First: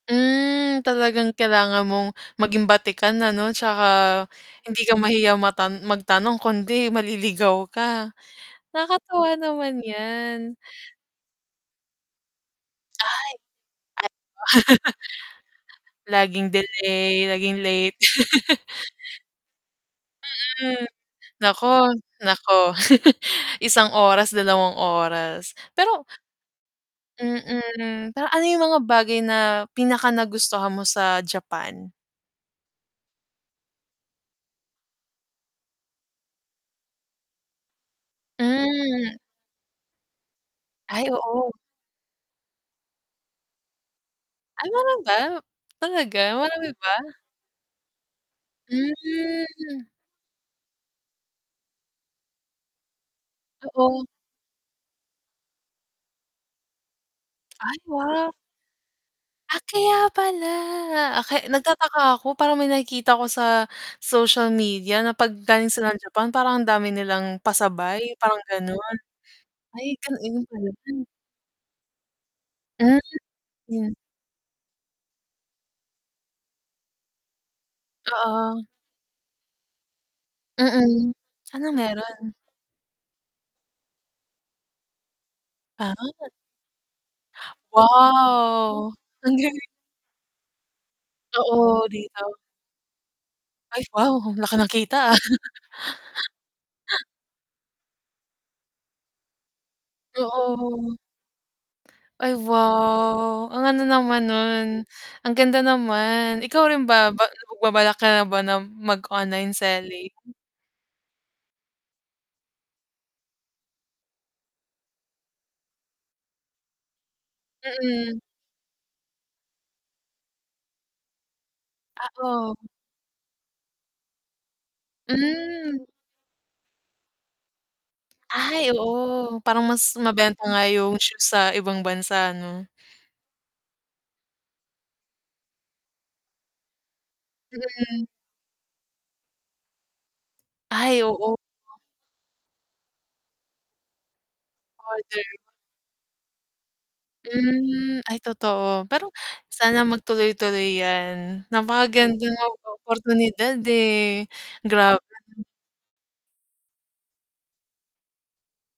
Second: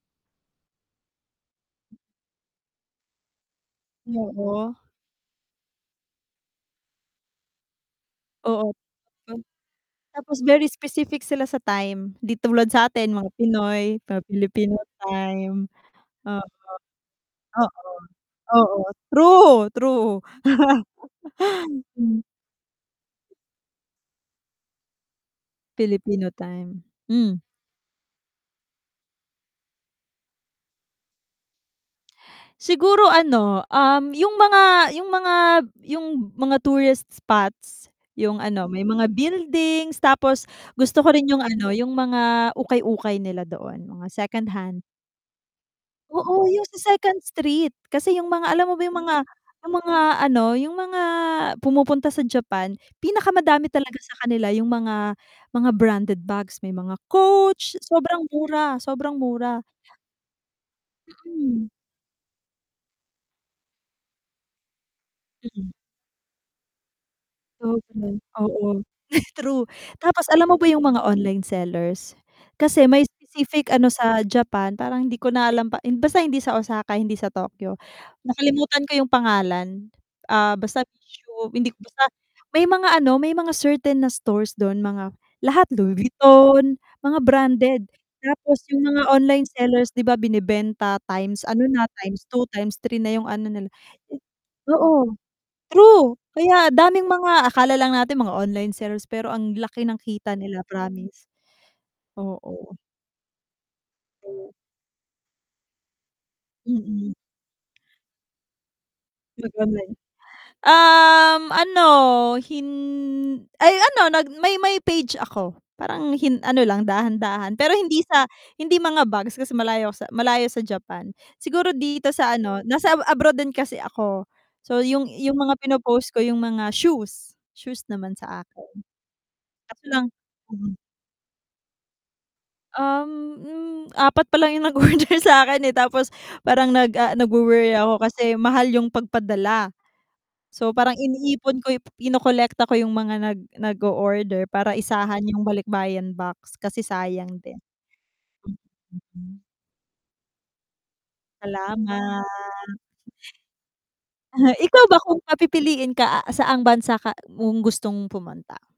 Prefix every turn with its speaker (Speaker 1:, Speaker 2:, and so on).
Speaker 1: Mm, talagang kailangan mong maging batikan, ano, tsaka
Speaker 2: Oo.
Speaker 1: hindi ka mahiya mata magtanong kundi maliligaw ka
Speaker 2: Oo,
Speaker 1: nakakatuwa
Speaker 2: [unintelligible]
Speaker 1: naman
Speaker 2: tapos
Speaker 1: yan.
Speaker 2: very specific sila sa time, di tulad sa'tin mga Pinoy,
Speaker 1: Ay ganun ba.
Speaker 2: mga Pilipino time. Oo,
Speaker 1: Laging delay, laging
Speaker 2: oo,
Speaker 1: late.
Speaker 2: oo. True! True.
Speaker 1: Mm, naku,
Speaker 2: Mm.
Speaker 1: naku, isang oras, dalawang oras pero
Speaker 2: Pilipino time, hmm.
Speaker 1: Mm, pero ano yung mga bagay na pinakanagustuhan mo sa Japan?
Speaker 2: Siguro ano, um, yung mga yung mga yung mga tourist spots, yung ano, may mga
Speaker 1: Hmm.
Speaker 2: buildings tapos gusto
Speaker 1: Ay
Speaker 2: ko rin yung
Speaker 1: oo.
Speaker 2: ano, yung mga ukay-ukay nila doon, mga
Speaker 1: Ay
Speaker 2: secondhand.
Speaker 1: meron ba? Talaga
Speaker 2: Oo, yung
Speaker 1: marami ba?
Speaker 2: sa second street, kasi yung mga alam mo ba yung mga yung
Speaker 1: Hmm.
Speaker 2: mga ano, yung mga pumupunta sa Japan, pinakamadami talaga
Speaker 1: Oo.
Speaker 2: sa kanila yung mga mga branded bags. May mga Coach.
Speaker 1: Ay
Speaker 2: Sobrang
Speaker 1: wow!
Speaker 2: mura, sobrang
Speaker 1: Ah,
Speaker 2: mura.
Speaker 1: kaya pala! Ah, kay
Speaker 2: Mm.
Speaker 1: nagtataka ako parang may nakikita ko sa social media na 'pag galing
Speaker 2: Mm.
Speaker 1: sila ng Japan parang ang dami nilang
Speaker 2: Oo
Speaker 1: pasabay,
Speaker 2: naman.
Speaker 1: parang
Speaker 2: Oo,
Speaker 1: ganon,
Speaker 2: true.
Speaker 1: ay ganu
Speaker 2: Tapos
Speaker 1: iyon
Speaker 2: alam mo ba
Speaker 1: pala.
Speaker 2: yung mga online sellers, kasi
Speaker 1: Hmm,
Speaker 2: may specific ano
Speaker 1: hmm.
Speaker 2: sa Japan parang hindi ko na alam pa basta hindi sa Osaka, hindi sa Tokyo
Speaker 1: Oo.
Speaker 2: nakalimutan ko yung pangalan, ah, basta
Speaker 1: Mm, ano
Speaker 2: hindi basta,
Speaker 1: meron?
Speaker 2: may mga ano, may mga certain na stores dun mga lahat Louis
Speaker 1: Ah.
Speaker 2: Vuitton mga branded, tapos yung
Speaker 1: Wow!
Speaker 2: mga
Speaker 1: Ang
Speaker 2: online
Speaker 1: galing.
Speaker 2: sellers, di ba, binebenta times ano na,
Speaker 1: Oo
Speaker 2: times
Speaker 1: dito.
Speaker 2: two, x3 na yung ano nila.
Speaker 1: Ay wow, ang laki na kita ah.
Speaker 2: Oo true, kaya daming mga akala lang natin mga online sellers pero ang laki ng kita nila
Speaker 1: Oo.
Speaker 2: promise.
Speaker 1: Ay
Speaker 2: Oo.
Speaker 1: wow! Ang ano naman nun, ang ganda naman. Ikaw rin ba
Speaker 2: Mm.
Speaker 1: magbabalak ka na ba ng mag-online
Speaker 2: [unintelligible]
Speaker 1: selling?
Speaker 2: Um, ano hin ay ano nag may may page ako parang hin ano lang dahan-dahan pero hindi
Speaker 1: Mm.
Speaker 2: sa hindi mga bags kasi malayo sa malayo sa Japan. Siguro dito
Speaker 1: Ah,
Speaker 2: sa
Speaker 1: oh.
Speaker 2: ano nasa abroad din kasi ako. So yung yung mga
Speaker 1: Hmm.
Speaker 2: pinopost ko yung mga shoes. Shoes naman sa akin.
Speaker 1: Ay oo, parang
Speaker 2: Kaso
Speaker 1: mas
Speaker 2: lang
Speaker 1: mabenta nga yung shoes sa ibang bansa ano?
Speaker 2: Uhm, hmm, 4 palang yung nag-order sa'kin eh tapos parang nag, ah, nagwo-worry ako
Speaker 1: Mm.
Speaker 2: kasi mahal yung pagpadala. So parang
Speaker 1: Ay oo.
Speaker 2: iniipon ko kinukolekta ko yung mga nag nag-order para isahan
Speaker 1: Order.
Speaker 2: yung balikbayan box kasi sayang din.
Speaker 1: Mm, ay totoo. Pero
Speaker 2: Mm.
Speaker 1: sana magtuloy-tuloy yan,
Speaker 2: Salamat.
Speaker 1: napakagandang oportunidad eh,
Speaker 2: Aha, ikaw ba kung
Speaker 1: grabe.
Speaker 2: papipiliin ka, saan bansa ka, mong gustong pumunta?